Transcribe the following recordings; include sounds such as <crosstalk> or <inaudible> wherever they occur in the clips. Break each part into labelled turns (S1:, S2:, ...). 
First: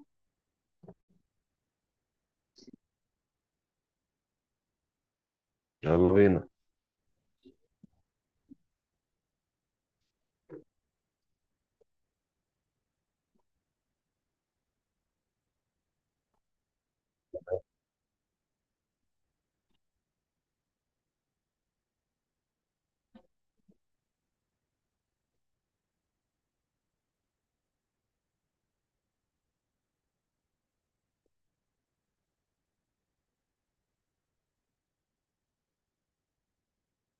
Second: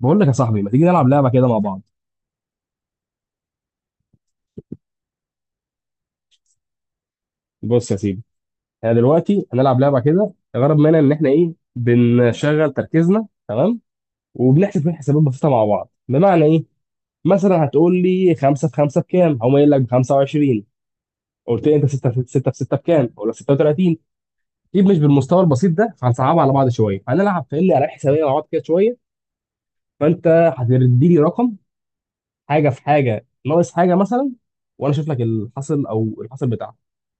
S1: بقول لك يا صاحبي، ما تيجي نلعب لعبه كده مع بعض؟
S2: يلا بينا.
S1: بص يا سيدي، احنا دلوقتي هنلعب لعبه كده الغرض منها ان احنا ايه بنشغل تركيزنا، تمام؟ وبنحسب فيه حسابات بسيطه مع بعض. بمعنى ايه؟ مثلا هتقول لي 5 في 5 بكام، هقوم قايل لك ب 25. قلت لي انت 6 في 6 في 6 بكام، اقول لك 36. دي مش بالمستوى البسيط ده فهنصعبها على بعض شويه، هنلعب فاهمني على حسابيه مع بعض كده شويه. فانت هتديني رقم، حاجه في حاجه ناقص حاجه مثلا، وانا اشوف لك الحاصل او الحاصل بتاعها،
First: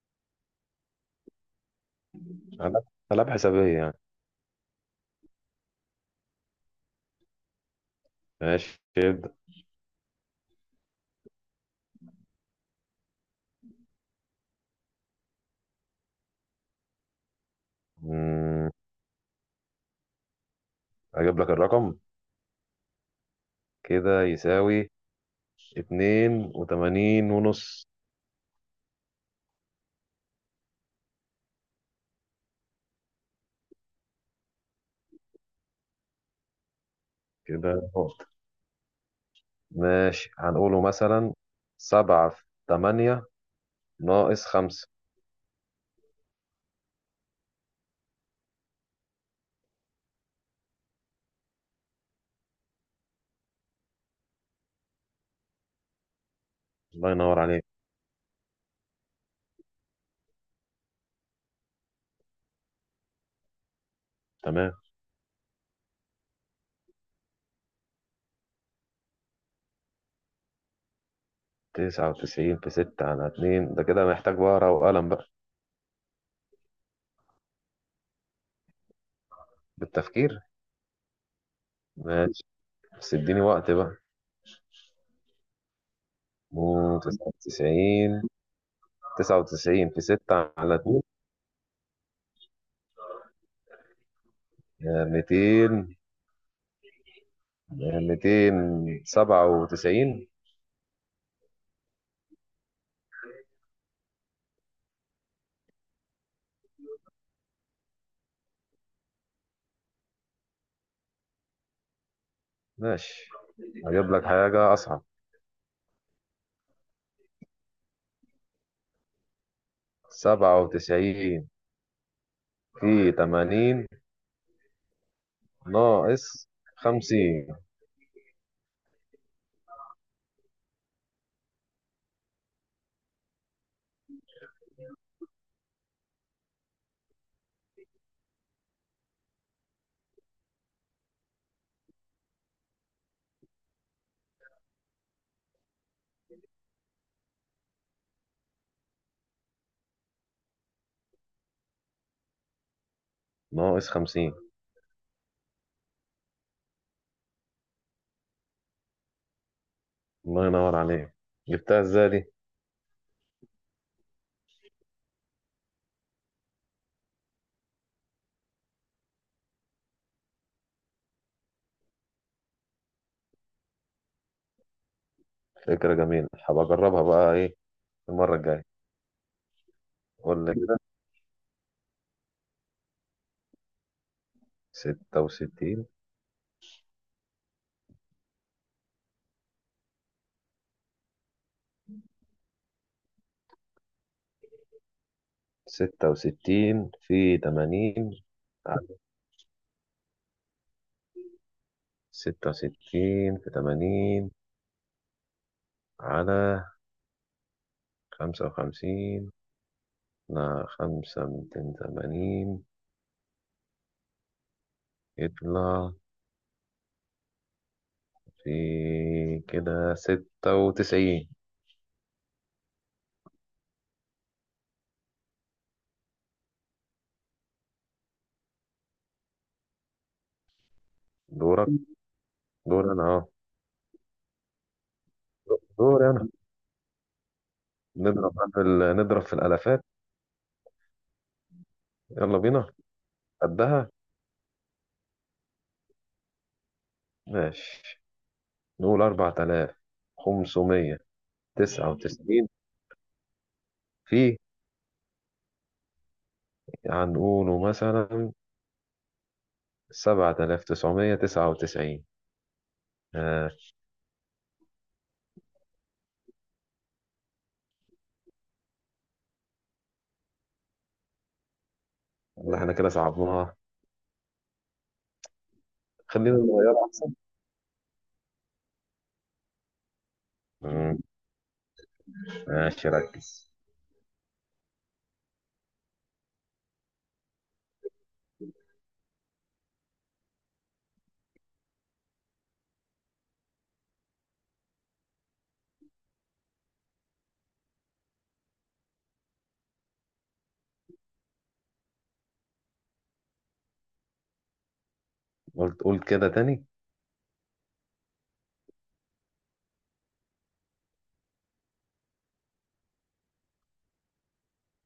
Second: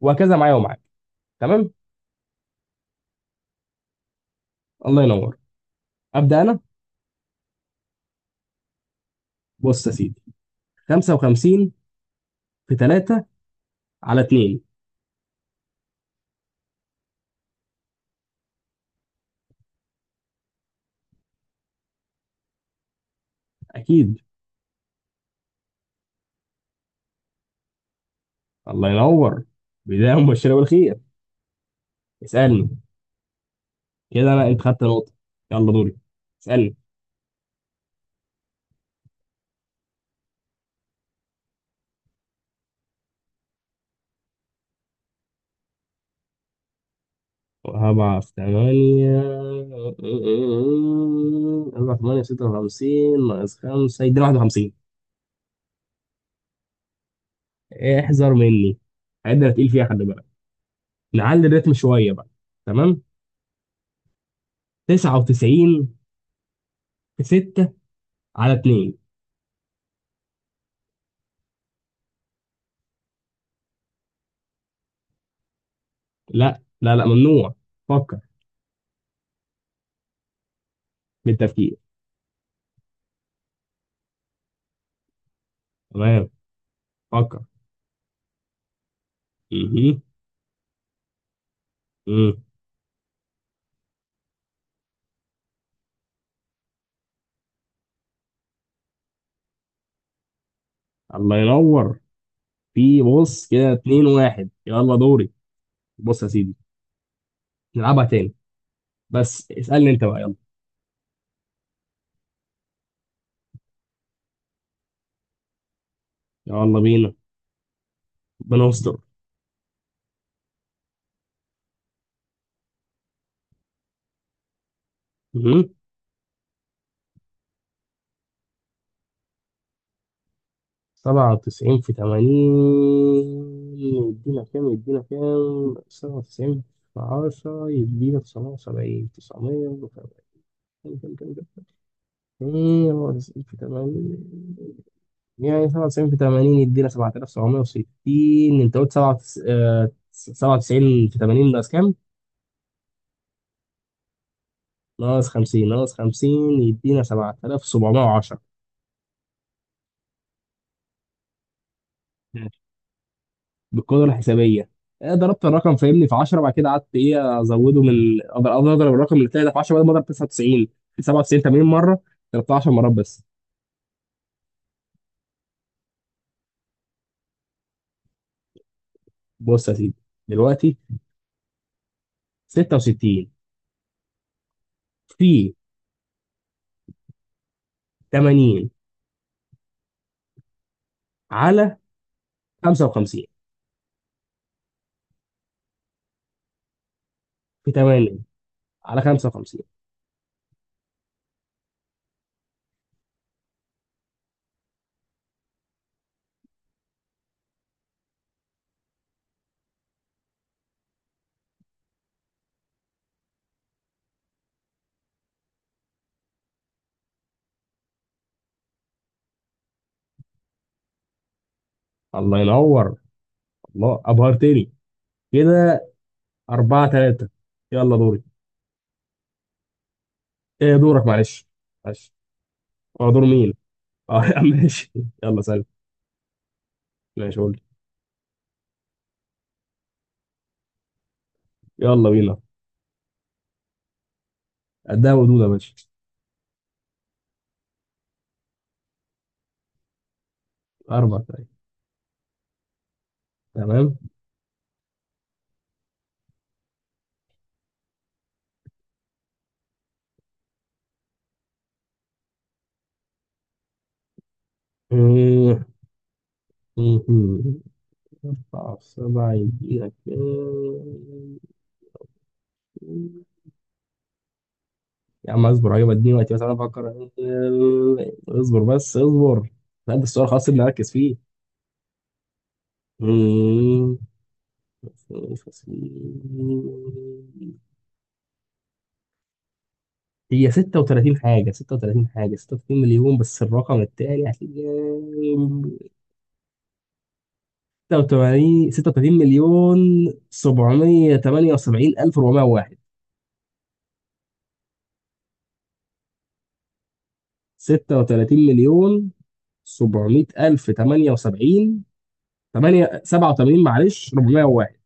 S1: وهكذا معايا ومعاك. تمام؟
S2: ألعاب ألعاب حسابية يعني.
S1: الله ينور. ابدا انا.
S2: ماشي، ابدأ.
S1: بص يا سيدي، 55 في 3 على 2.
S2: مم، أجيب لك الرقم،
S1: اكيد.
S2: كده يساوي 82.5.
S1: الله ينور، بدايه مبشره بالخير. اسالني. كده انا انت خدت نقطه، يلا دوري، اسالني.
S2: كده نقط. ماشي، هنقوله مثلا سبعة في تمانية ناقص خمسة.
S1: أربعة في تمانية. أربعة في تمانية ستة وخمسين، ناقص خمسة يدينا واحد وخمسين.
S2: الله ينور عليك.
S1: احذر مني، الحاجات دي أنا تقيل فيها، خلي بالك. نعلي الريتم شوية بقى. تمام.
S2: تمام،
S1: تسعة وتسعين في ستة على اتنين.
S2: 99 في ستة على اتنين ده كده محتاج ورقة وقلم بقى.
S1: لا لا لا، ممنوع، فكر.
S2: بالتفكير.
S1: بالتفكير.
S2: ماشي، بس اديني وقت بقى.
S1: تمام.
S2: تسعة
S1: فكر.
S2: وتسعين 99
S1: ايه؟
S2: في ستة على اتنين،
S1: ايه؟
S2: يعني 200، 200 97.
S1: الله ينور. في بص كده اتنين واحد، يلا دوري. بص يا سيدي، نلعبها تاني، بس اسألني انت بقى، يلا.
S2: ماشي، هجيب لك حاجة أصعب.
S1: يلا بينا. بنصدر.
S2: 97 في 80
S1: مهم.
S2: ناقص 50،
S1: سبعة وتسعين في تمانين يدينا كام؟ يدينا كام سبعة وتسعين في عشرة يدينا تسعمية وسبعين، تسعمية وسبعين. كام؟ كام؟ كام؟ كام سبعة وتسعين في تمانين؟ يعني 97 في 80 يدينا 7760. انت قلت 97 في 80 ناقص كام؟
S2: ناقص 50.
S1: ناقص 50. ناقص 50 يدينا 7710.
S2: الله ينور عليك. جبتها ازاي دي؟
S1: ماشي، بالقدرة الحسابية. ضربت الرقم فاهمني في 10، بعد كده قعدت ايه ازوده من اقدر، أقدر اضرب الرقم اللي طلع ده في 10 بدل ما اضرب 99 في 97 80 مرة، ضربتها 10 مرات بس.
S2: فكرة جميلة، هبقى أجربها بقى إيه المرة الجاية.
S1: بص يا سيدي،
S2: قول لي
S1: دلوقتي
S2: كده.
S1: 66
S2: ستة
S1: في
S2: وستين
S1: 80 على 55
S2: 66 في
S1: في
S2: 80
S1: 80
S2: على،
S1: على 55.
S2: 66 في تمانين على 55. لا، خمسة من 80، يطلع في كده 96.
S1: الله ينور، الله ابهرتني كده. أربعة ثلاثة. يلا دوري. إيه؟ دورك معلش.
S2: دورك؟
S1: معلش.
S2: دور
S1: هو
S2: أنا
S1: دور
S2: أه.
S1: مين؟ اه <laughs> يا عم ماشي، يلا سلام.
S2: دور أنا.
S1: ماشي قول لي.
S2: نضرب بقى نضرب في الألفات.
S1: يلا
S2: يلا
S1: بينا.
S2: بينا. قدها.
S1: قدها ودود يا باشا.
S2: ماشي، نقول أربعة آلاف خمسمية
S1: أربع ثلاثة.
S2: تسعة وتسعين
S1: تمام.
S2: في، هنقوله مثلا 7999. آه.
S1: مم. مم. أربعة في سبعة يدينا كام؟
S2: والله إحنا كده صعبناها.
S1: يا عم اصبر، هجيب، اديني وقتي
S2: خلينا
S1: بس انا
S2: نغيرها
S1: بفكر.
S2: أحسن.
S1: إيه، اصبر بس اصبر. لا ده السؤال خلاص اللي اركز
S2: مم،
S1: فيه.
S2: ماشي ركز.
S1: مم. هي 36 حاجة، 36 حاجة، 36 مليون، بس الرقم التاني هتلاقيه. 86 36 مليون 778 ألف 401.
S2: قلت قول كده تاني.
S1: 36 مليون 700 ألف 78 8 87 معلش 401.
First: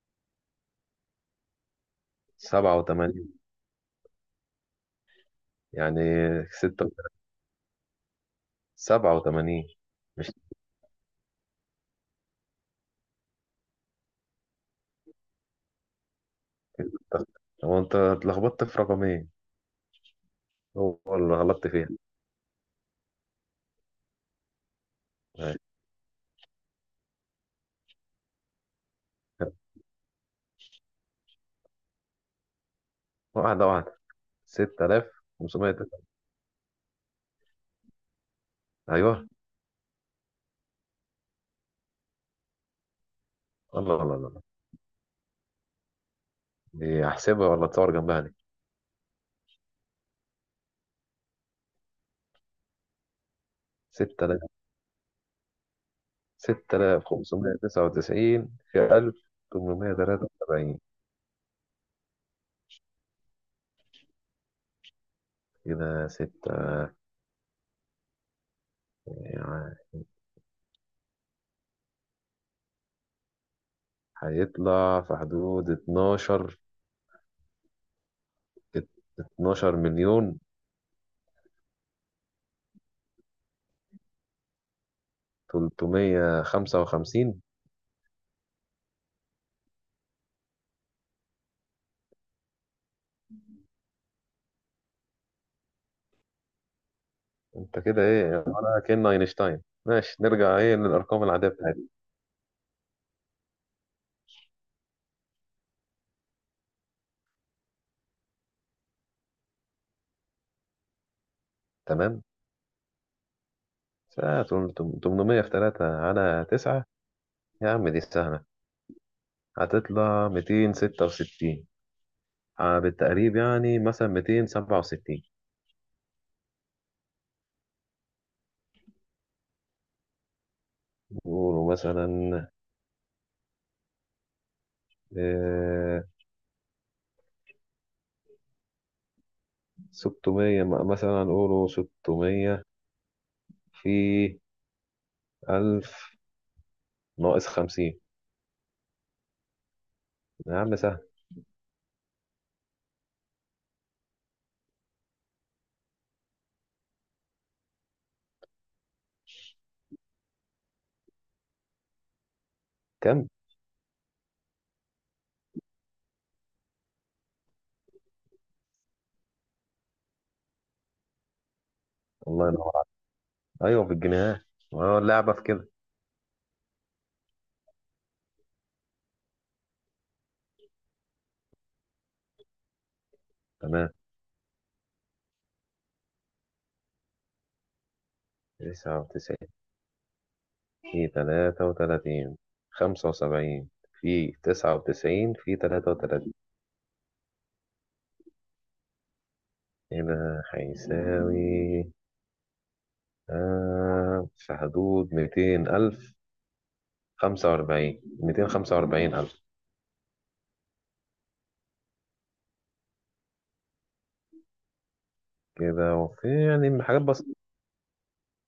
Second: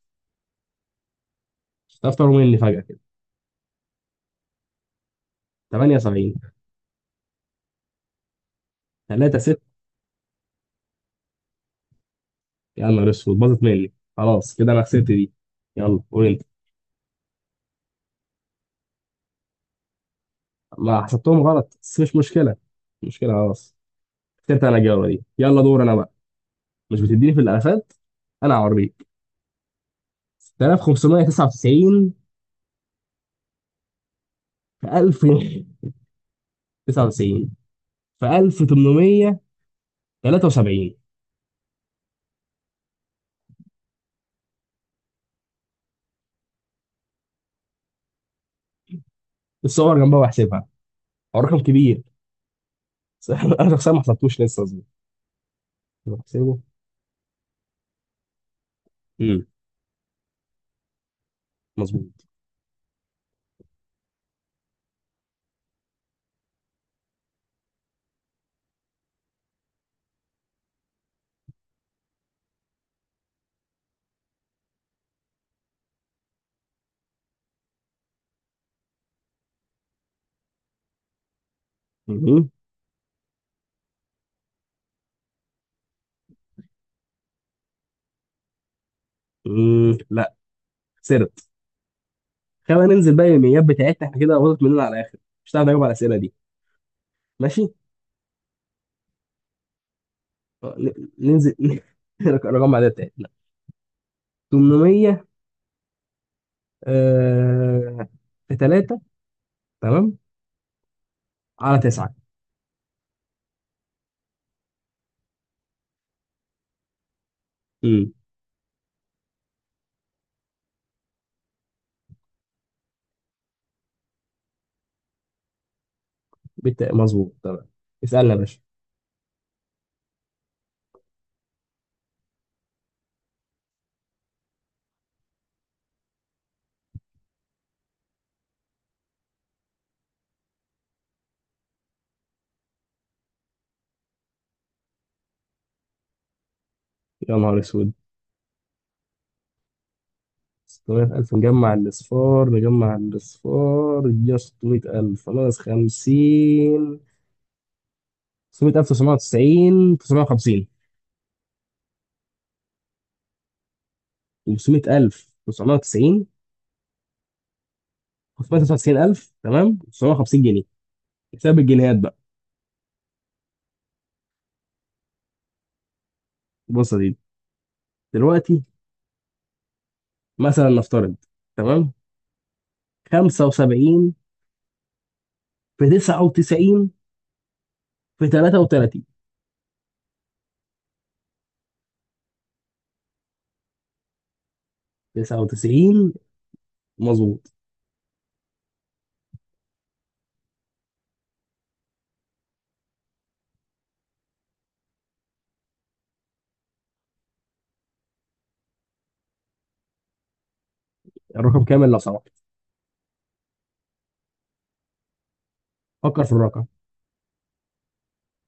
S1: تفطر مني
S2: سبعة
S1: فجأة كده.
S2: وتمانين يعني
S1: 78
S2: ستة، سبعة
S1: 3 6.
S2: وتمانين مش
S1: يا نهار اسود، باظت مني خلاص كده، أنا خسرت دي. يلا قول أنت.
S2: انت- هو انت اتلخبطت في رقمين، هو
S1: ما
S2: اللي
S1: حسبتهم
S2: غلطت
S1: غلط،
S2: فيها.
S1: بس مش مشكلة. مش مشكلة خلاص. خسرت أنا الجولة دي،
S2: ماشي.
S1: يلا دور أنا بقى. مش بتديني في الالفات؟ انا هوريك. 6599
S2: واحدة واحدة.
S1: في
S2: 6500 ده.
S1: 1099 في
S2: ايوه،
S1: 1873.
S2: الله الله الله، دي احسبها ولا تصور جنبها دي؟
S1: الصور جنبها وهحسبها. هو رقم كبير بس <laughs> انا شخصيا ما حسبتوش
S2: 6000،
S1: لسه مظبوط. بحسبه.
S2: 6599 في
S1: امم
S2: 1873،
S1: مظبوط.
S2: كده 6، يعني هيطلع في حدود 12، 12 مليون
S1: مهم.
S2: 355.
S1: مم. لا، خسرت. خلينا ننزل بقى الايميلات بتاعتنا احنا كده، باظت مننا على الاخر، مش هتعرف نجاوب على الاسئله دي. ماشي.
S2: انت كده ايه ولا كأن اينشتاين؟ ماشي نرجع ايه للارقام العادية
S1: ننزل
S2: بتاعتنا.
S1: <laughs> الارقام العاديه بتاعتنا. 800 آه... في 3، تمام، على 9.
S2: تمام. ساعة 800 في 3 على 9، يا عم دي سهلة، هتطلع 266. بالتقريب يعني مثلا 267.
S1: مظبوط تمام. اسألنا يا باشا.
S2: قولوا مثلا، آه، 600 مثلا قولوا 600 في 1000
S1: يا
S2: ناقص
S1: نهار اسود.
S2: 50. يا عم سهل.
S1: 600000، نجمع الأصفار، نجمع الأصفار يدينا 600000 ناقص 50. 600000 990 950.
S2: كم؟
S1: و600000 990. 599000 تمام 950 جنيه. حساب الجنيهات بقى.
S2: الله ينور عليك. أيوه، بالجنيه. أه، اللعبة في كده.
S1: بص يا سيدي، دلوقتي مثلا نفترض، تمام،
S2: تمام.
S1: 75 في 99 في 33.
S2: 99 في 33، 75 في 99 في
S1: 99
S2: 33
S1: مظبوط.
S2: هنا هيساوي في حدود 200000 45، 245000.
S1: الرقم كامل لو سمحت،
S2: كده
S1: فكر
S2: وفي
S1: في الرقم.
S2: يعني حاجات بسيطة،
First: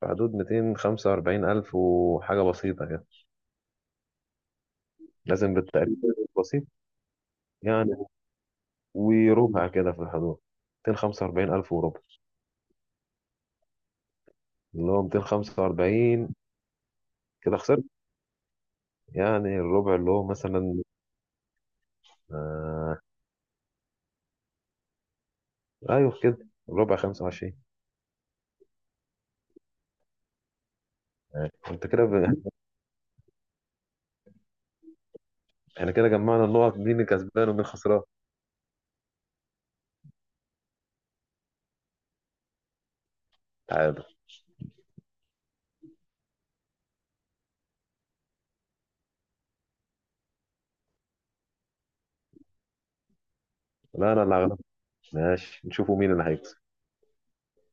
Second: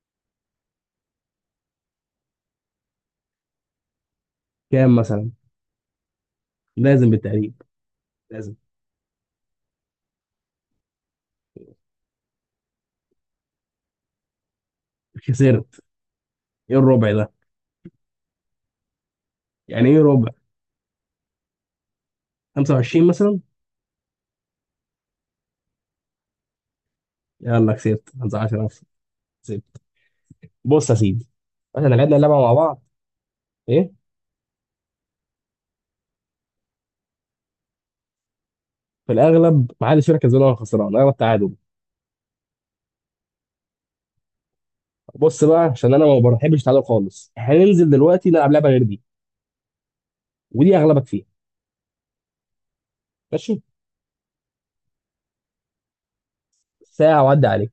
S2: في حدود 245000 وحاجة بسيطة كده.
S1: كام مثلا؟
S2: لازم بالتقريب بسيط
S1: لازم بالتقريب.
S2: يعني.
S1: لازم.
S2: وربع كده في الحدود، 245000 وربع، اللي هو ميتين خمسة
S1: خسرت.
S2: وأربعين
S1: ايه الربع ده؟
S2: كده خسرت. يعني
S1: يعني
S2: الربع
S1: ايه
S2: اللي هو
S1: ربع؟
S2: مثلا، آه
S1: 25 مثلا.
S2: أيوه كده، الربع 25.
S1: يلا كسبت 15 نفسي. كسبت. بص يا سيدي،
S2: يعني، وانت
S1: احنا
S2: كده
S1: لعبنا اللعبه مع بعض. ايه.
S2: <laughs> احنا كده جمعنا النقط، مين الكسبان ومين خسران؟
S1: في الاغلب ما حدش فينا كسبان ولا خسران، اغلب تعادل.
S2: تعادل.
S1: بص بقى عشان انا ما بحبش التعادل خالص، هننزل دلوقتي نلعب لعبه غير دي، ودي اغلبك فيها. ماشي.
S2: لا، انا اللي هغلبك. ماشي، نشوفوا مين اللي هيكسب.
S1: ساعه وعدي عليك.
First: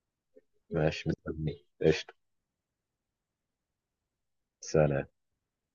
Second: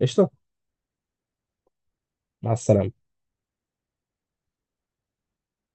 S1: قشطه.
S2: ماشي، مستني قشطة.
S1: مع السلامه.
S2: سلام.